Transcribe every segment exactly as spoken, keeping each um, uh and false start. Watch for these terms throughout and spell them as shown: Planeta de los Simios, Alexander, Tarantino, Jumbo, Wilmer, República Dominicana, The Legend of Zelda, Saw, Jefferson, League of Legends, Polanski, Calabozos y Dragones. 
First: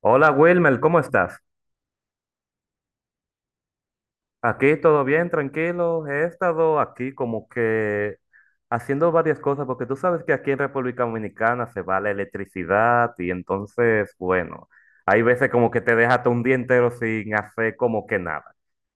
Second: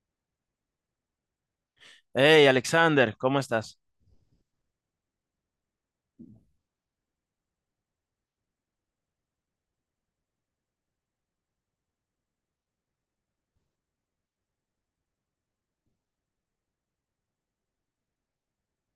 Hola Wilmer, ¿cómo estás? Hey, Alexander, ¿cómo estás? Aquí todo bien, tranquilo. He estado aquí como que haciendo varias cosas, porque tú sabes que aquí en República Dominicana se va la electricidad y entonces, bueno, hay veces como que te dejas un día entero sin hacer como que nada.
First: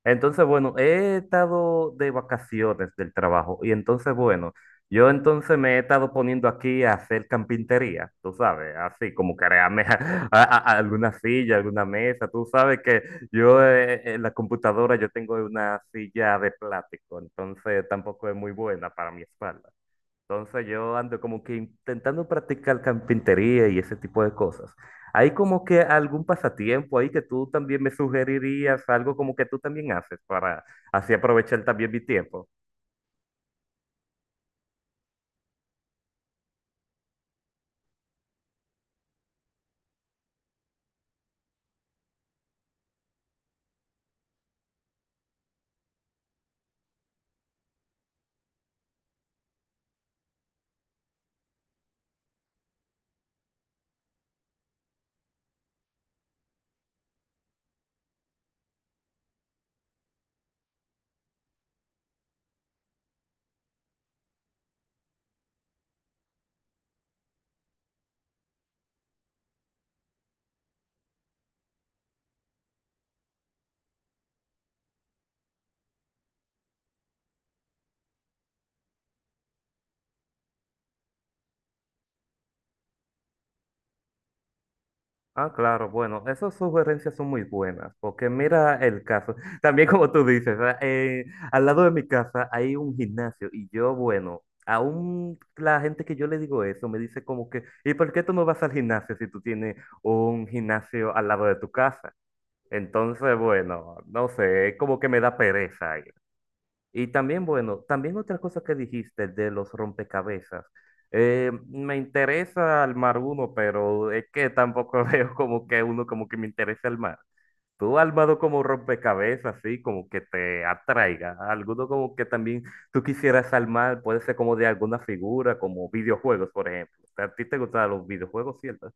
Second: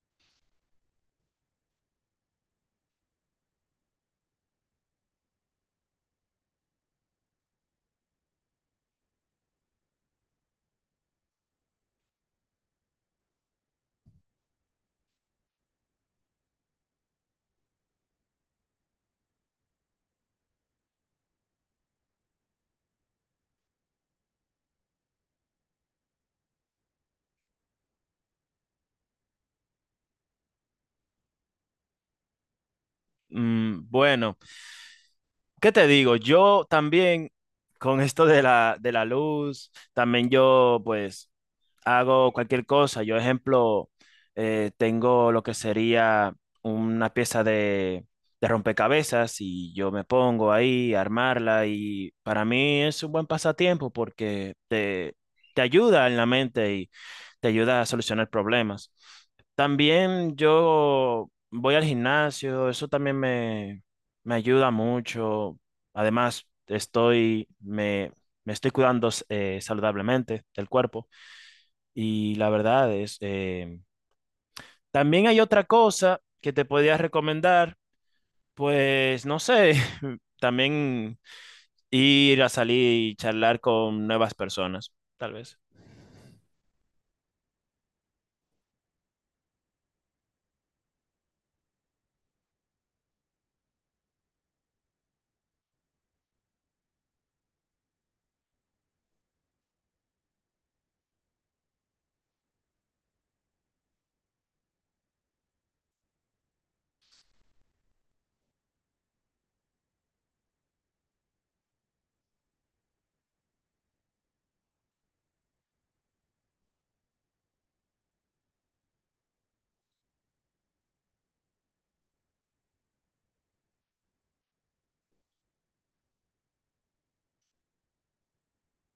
Entonces, bueno, he estado de vacaciones del trabajo y entonces, bueno, yo entonces me he estado poniendo aquí a hacer carpintería, tú sabes, así como crearme a- a- a- alguna silla, alguna mesa, tú sabes que... Yo eh, en la computadora yo tengo una silla de plástico, entonces tampoco es muy buena para mi espalda. Entonces yo ando como que intentando practicar carpintería y ese tipo de cosas. ¿Hay como que algún pasatiempo ahí que tú también me sugerirías, algo como que tú también haces para así aprovechar también mi tiempo? Mm, bueno, ¿qué te digo? Yo también con esto de la, de la luz, también yo pues hago cualquier cosa. Yo, ejemplo, eh, tengo lo que sería una pieza de, de rompecabezas y yo me pongo ahí a armarla y para mí es un buen pasatiempo porque te, te ayuda en la mente y te ayuda a solucionar problemas. También yo voy al gimnasio, eso también me, me ayuda mucho. Además, estoy, me, me estoy cuidando eh, saludablemente del cuerpo. Y la verdad es, eh, también hay otra cosa que te podía recomendar, pues no sé, también ir a salir y charlar con nuevas personas, tal Ah, vez. claro, bueno, esas sugerencias son muy buenas, porque mira el caso, también como tú dices, ah, eh, al lado de mi casa hay un gimnasio y yo, bueno, aún la gente que yo le digo eso me dice como que, ¿y por qué tú no vas al gimnasio si tú tienes un gimnasio al lado de tu casa? Entonces, bueno, no sé, es como que me da pereza. Y también, bueno, también otra cosa que dijiste de los rompecabezas. Eh, me interesa armar uno, pero es que tampoco veo como que uno como que me interesa armar. Tú has armado como rompecabezas, así como que te atraiga. Alguno como que también tú quisieras armar, puede ser como de alguna figura, como videojuegos, por ejemplo. ¿A ti te gustan los videojuegos, cierto?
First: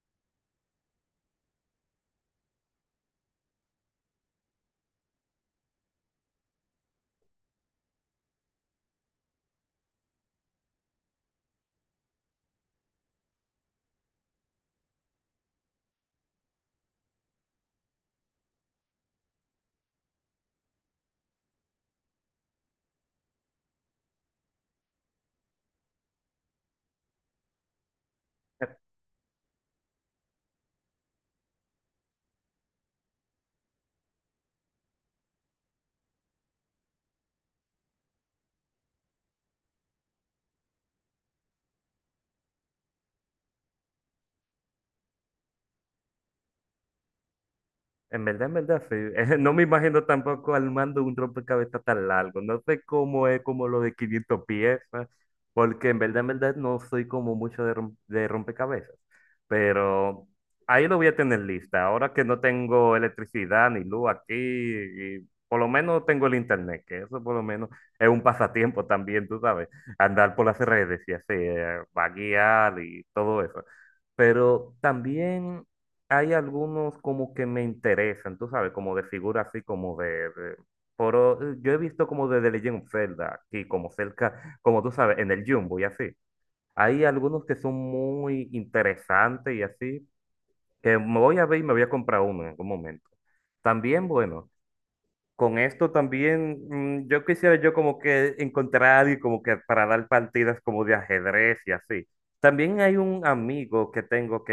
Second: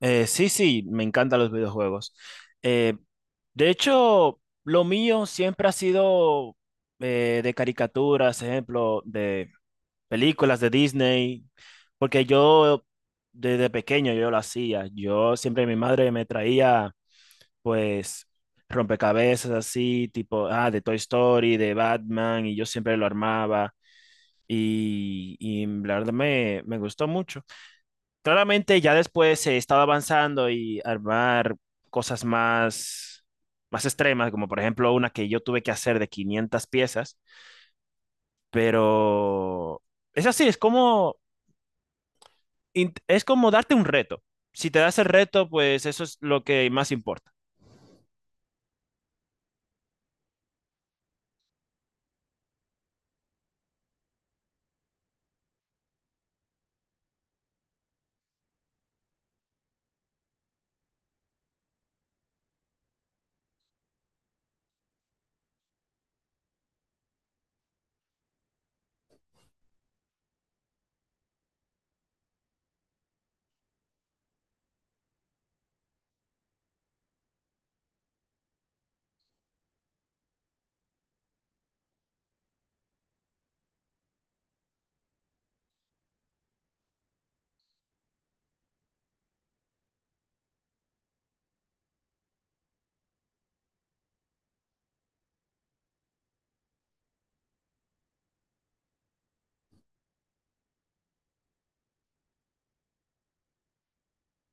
Eh, sí, sí, me encantan los videojuegos. Eh, de hecho, lo mío siempre ha sido eh, de caricaturas, ejemplo, de películas de Disney, porque yo desde pequeño yo lo hacía. Yo siempre mi madre me traía pues rompecabezas así, tipo, ah, de Toy Story, de Batman, y yo siempre lo armaba. Y, y la verdad me, me gustó mucho. Claramente ya después he estado avanzando y armar cosas más, más extremas, como por ejemplo una que yo tuve que hacer de quinientas piezas, pero es así, es como int- es como darte un reto. Si te das el reto, pues eso es lo que más importa. En verdad, en verdad, sí. No me imagino tampoco armando un rompecabezas tan largo. No sé cómo es como lo de quinientas piezas, porque en verdad, en verdad, no soy como mucho de, rom- de rompecabezas. Pero ahí lo voy a tener lista. Ahora que no tengo electricidad ni luz aquí, y por lo menos tengo el internet, que eso por lo menos es un pasatiempo también, tú sabes. Andar por las redes y así, eh, vaguear y todo eso. Pero también hay algunos como que me interesan, tú sabes, como de figura así como de, de- pero eh, yo he visto como de The Legend of Zelda, aquí como cerca, como tú sabes, en el Jumbo y así. Hay algunos que son muy interesantes y así, que me voy a ver y me voy a comprar uno en algún momento. También, bueno. Con esto también, mm, yo quisiera yo como que encontrar a alguien como que para dar partidas como de ajedrez y así. También hay un amigo que tengo que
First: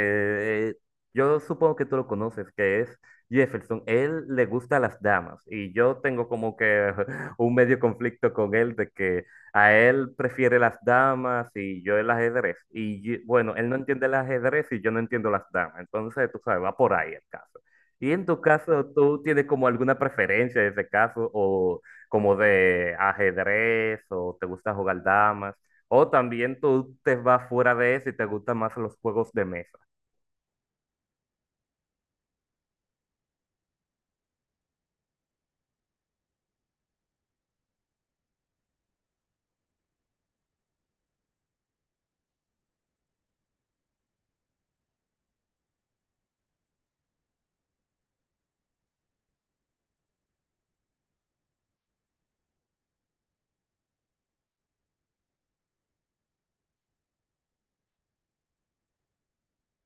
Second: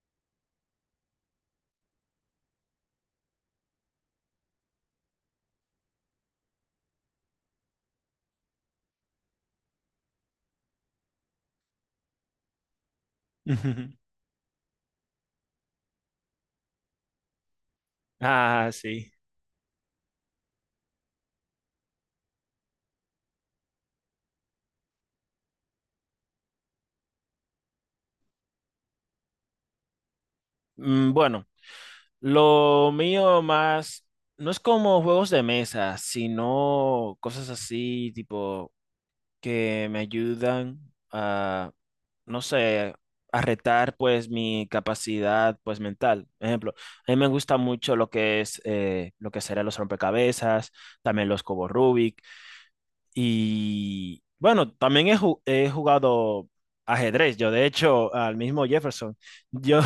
eh, yo supongo que tú lo conoces, que es Jefferson. Él le gusta las damas y yo tengo como que un medio conflicto con él de que a él prefiere las damas y yo el ajedrez. Y yo- bueno, él no entiende el ajedrez y yo no entiendo las damas. Entonces, tú sabes, va por ahí el caso. Y en tu Ah, caso, sí. ¿tú tienes como alguna preferencia en ese caso? ¿O como de ajedrez? ¿O te gusta jugar damas? ¿O también tú te vas fuera de eso y te gustan más los juegos de mesa? Mm, Bueno, lo mío más no es como juegos de mesa, sino cosas así tipo que me ayudan a, no sé, a retar pues mi capacidad pues mental. Ejemplo, a mí me gusta mucho lo que es eh, lo que serán los rompecabezas, también los cubos Rubik y bueno, también he, ju- he jugado ajedrez. Yo de hecho al mismo Jefferson, yo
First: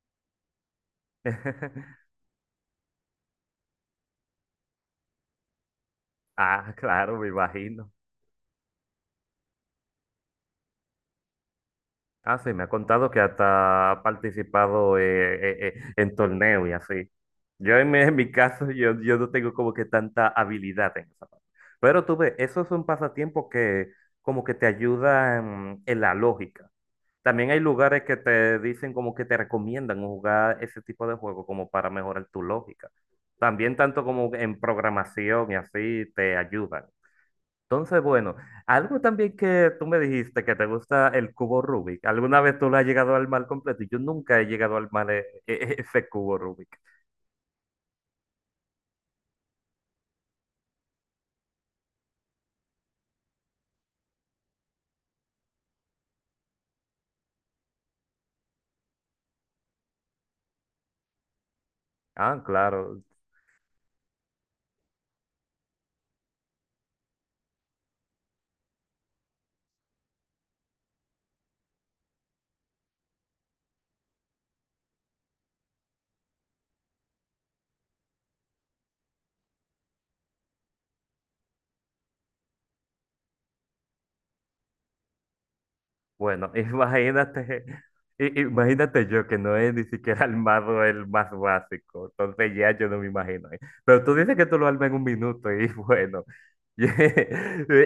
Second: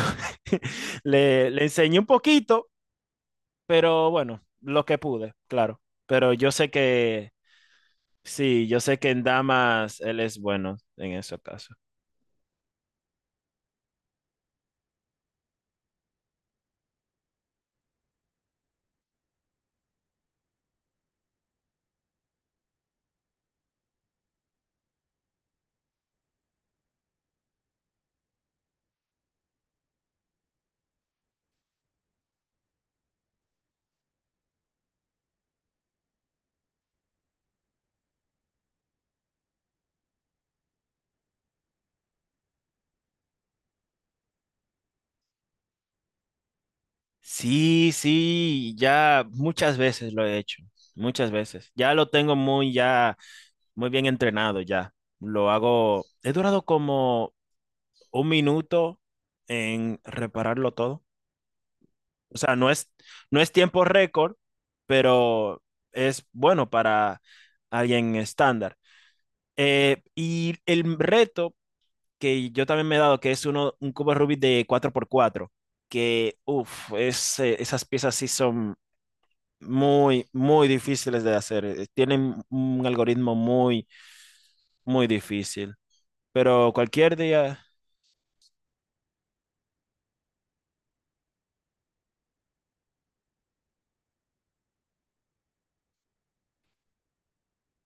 le, le enseñé un poquito, pero bueno, lo que pude, claro. Pero yo sé Ah, claro, me que imagino. sí, yo sé que en damas él es bueno en ese caso. Ah, sí, me ha contado que hasta ha participado eh, eh, eh, en torneos y así. Yo en mi, en mi caso, yo, yo no tengo como que tanta habilidad en esa parte. Pero tú ves, eso es un pasatiempo que como que te ayuda en en la lógica. También hay lugares que te dicen como que te recomiendan jugar ese tipo de juego como para mejorar tu lógica. También tanto como en programación y así te ayudan. Entonces, bueno, algo también que tú me dijiste que te gusta el cubo Rubik. ¿Alguna vez tú lo has llegado al mal completo? Yo nunca he llegado al mal eh, ese cubo Rubik. Sí, sí, ya muchas veces lo he hecho, muchas veces. Ya lo tengo muy, ya, Muy bien entrenado ya. Lo hago, he durado como un minuto en repararlo todo. O Ah, sea, no es, claro. no es tiempo récord, pero es bueno para alguien estándar. Eh, y el reto que yo también me he dado, que es uno, un cubo Rubik de cuatro por cuatro que, uff, esas piezas sí son muy, muy difíciles de hacer. eh, Tienen un algoritmo muy, muy difícil. Bueno, Pero cualquier día... imagínate, i- imagínate yo que no es ni siquiera el mazo el más básico, entonces ya yo no me imagino ahí. Pero tú dices que tú lo armas en un minuto y bueno,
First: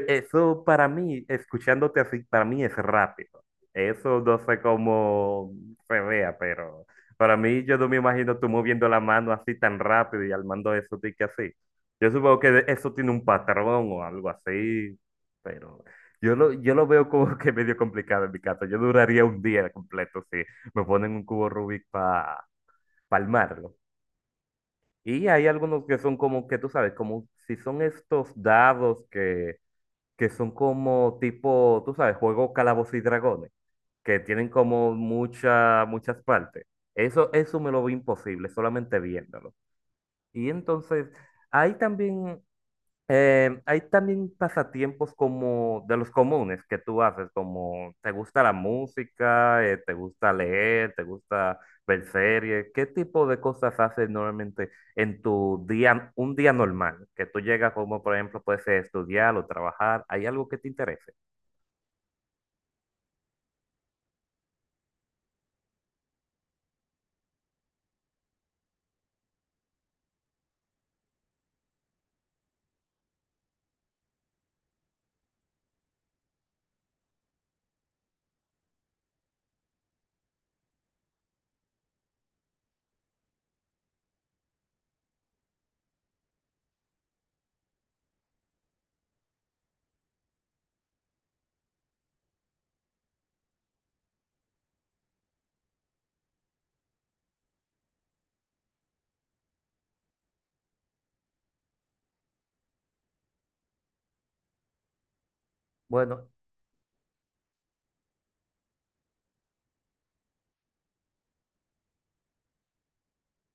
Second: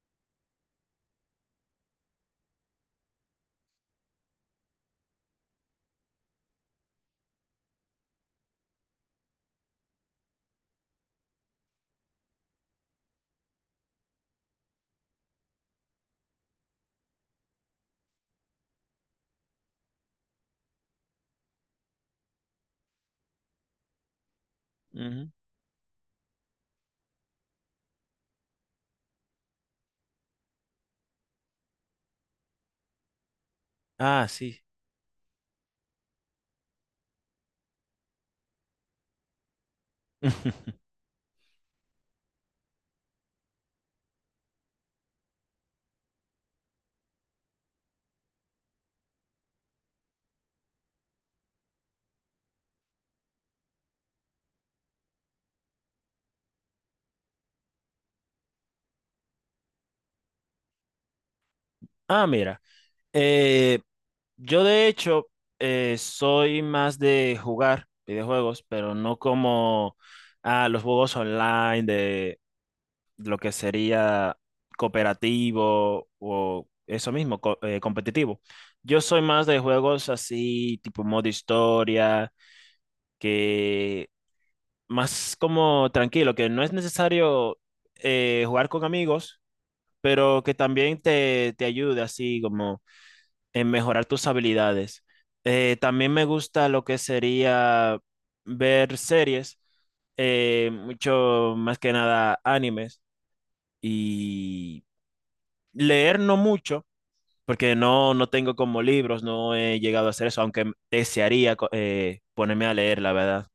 eso para mí, escuchándote así, para mí es rápido. Eso no sé cómo se vea, pero para mí yo no me imagino tú moviendo la mano así tan rápido y armando eso de que así. Yo supongo que eso tiene un patrón o algo así, pero... Yo lo, yo lo veo como que medio complicado en mi caso. Yo duraría un día completo si me ponen un cubo Rubik para palmarlo. Y Ujú. hay algunos que son como que tú sabes, como si son estos dados que, que son como tipo, tú sabes, juego Calabozos y Dragones, que Ah, tienen sí. como mucha, muchas partes. Eso, eso me lo veo imposible, solamente viéndolo. Y entonces, hay también Eh, hay también pasatiempos como de los comunes que tú haces, como te gusta la música, eh, te gusta leer, te gusta ver series. ¿Qué tipo de cosas haces normalmente en tu día, un día normal? Que tú llegas como, por ejemplo, puedes estudiar o trabajar. ¿Hay algo que te interese? Ah, mira. eh, yo de hecho eh, soy más de jugar videojuegos, pero no como ah, los juegos online de lo que sería cooperativo o eso mismo, co- eh, competitivo. Yo soy más de juegos así, tipo modo historia, que más como tranquilo, que no es necesario eh, jugar con amigos, pero que también te, te ayude así como en mejorar tus habilidades. Eh, también me gusta lo que sería ver series, eh, mucho más que nada animes. Y leer Bueno, no mucho, porque no, no tengo como libros, no he llegado a hacer eso, aunque desearía co- eh, ponerme a leer, la verdad.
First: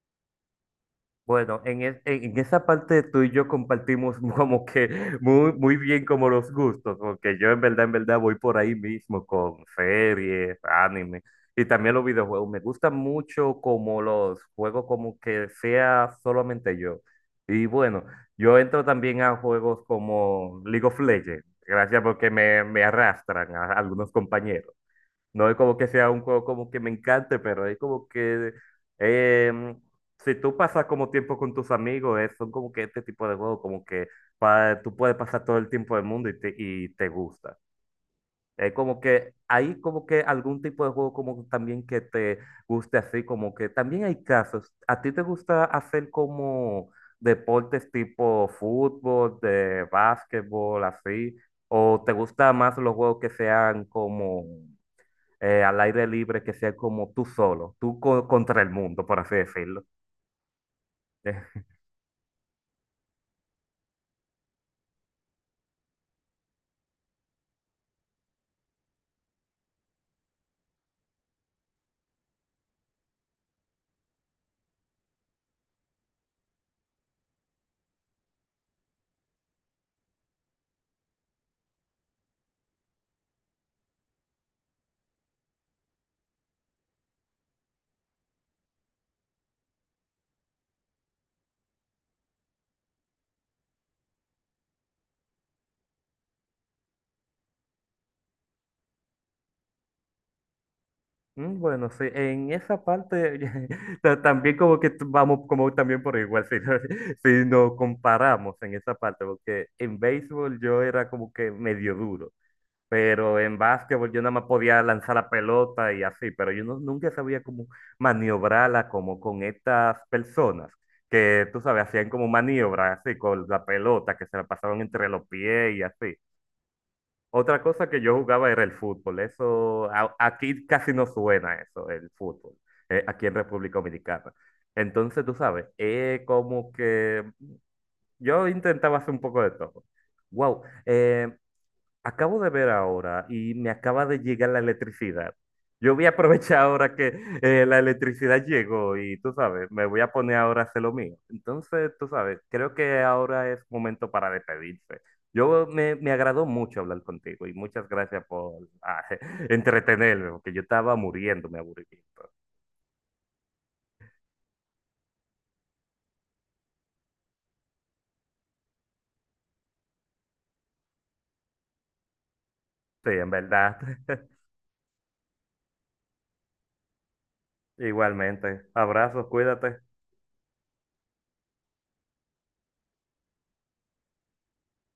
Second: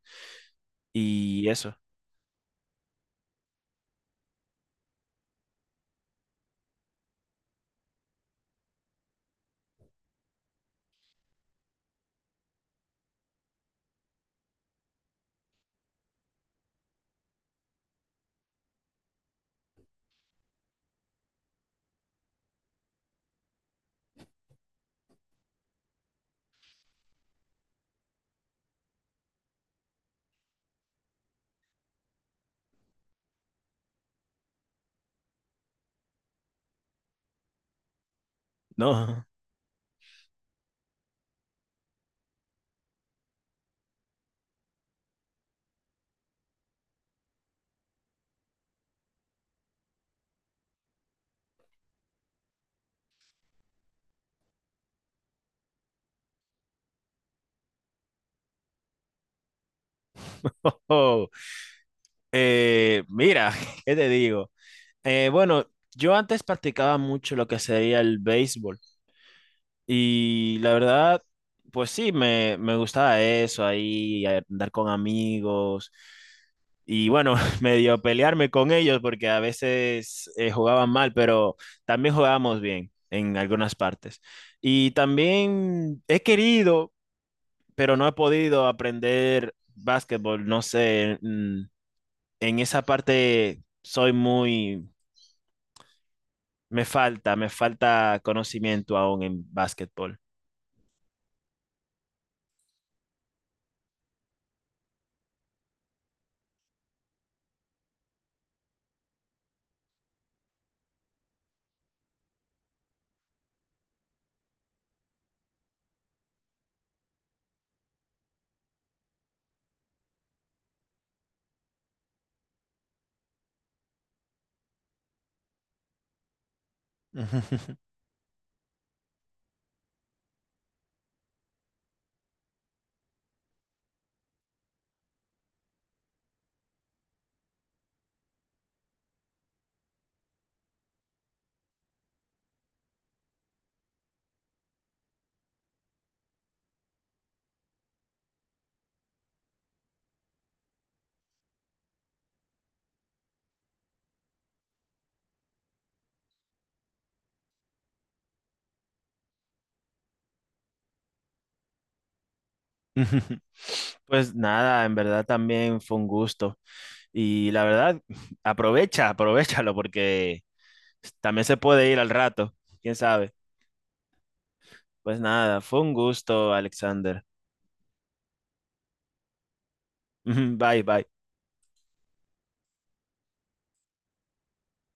Y Bueno, eso, en, es- en esa parte tú y yo compartimos como que muy, muy bien como los gustos, porque yo en verdad, en verdad voy por ahí mismo con series, anime y también los videojuegos. Me gustan mucho como los juegos como que sea solamente yo. Y bueno, yo entro también a juegos como League of Legends, gracias porque me, me arrastran a algunos compañeros. No es como que sea un juego como que me encante, pero es como que em, si tú pasas como tiempo con tus amigos, eh, son como que este tipo de juegos, como que pa- tú puedes pasar todo el tiempo del mundo y te, y te gusta. Es como no. que hay como que algún tipo de juego como también que te guste así, como que también hay casos. ¿A ti te gusta hacer como deportes tipo fútbol, de básquetbol, así? ¿O te gusta más los juegos que sean como eh, al aire libre que sea como tú solo, tú co- contra el mundo, por así decirlo. Oh, eh, mira, ¿qué te digo? Eh, bueno, yo antes practicaba mucho lo que sería el béisbol. Y la verdad, pues sí, me, me gustaba eso, ahí andar con amigos y bueno, medio pelearme con ellos porque a veces eh, jugaban mal, pero también jugábamos bien en algunas partes. Y también he querido, pero no he podido aprender básquetbol, no sé, mm, en esa parte soy muy, me falta, me falta conocimiento aún en básquetbol. Eh, mm, bueno, sí, en esa parte ta- también como que t- vamos como también por igual, si, no- si nos comparamos en esa parte, porque en béisbol yo era como que medio duro. Pero en básquetbol yo nada más podía lanzar la pelota y así, pero yo no- nunca sabía cómo maniobrarla como con estas personas que, tú sabes, hacían como maniobras así con la pelota, que se la pasaban entre los pies y así. Otra cosa que yo jugaba era el fútbol. Eso, a- aquí casi no suena eso, el fútbol, eh, aquí en República Dominicana. Entonces, tú sabes, eh, como que yo intentaba hacer un poco de todo. Wow, acabo de ver ahora y me acaba de llegar la electricidad. Yo voy a aprovechar ahora que eh, la electricidad llegó y tú sabes, me voy a poner ahora a hacer lo mío. Entonces, tú sabes, creo que ahora es momento para despedirse. Yo me, me agradó mucho hablar contigo y muchas gracias por ah, entretenerme, porque yo estaba muriéndome me aburrimiento. Pues nada, en verdad también fue un gusto. Y la verdad, aprovecha, aprovechalo porque también se puede ir al rato, quién Sí, en sabe. verdad. Pues nada, fue un gusto, Alexander. Igualmente. Abrazos, cuídate. Bye, bye.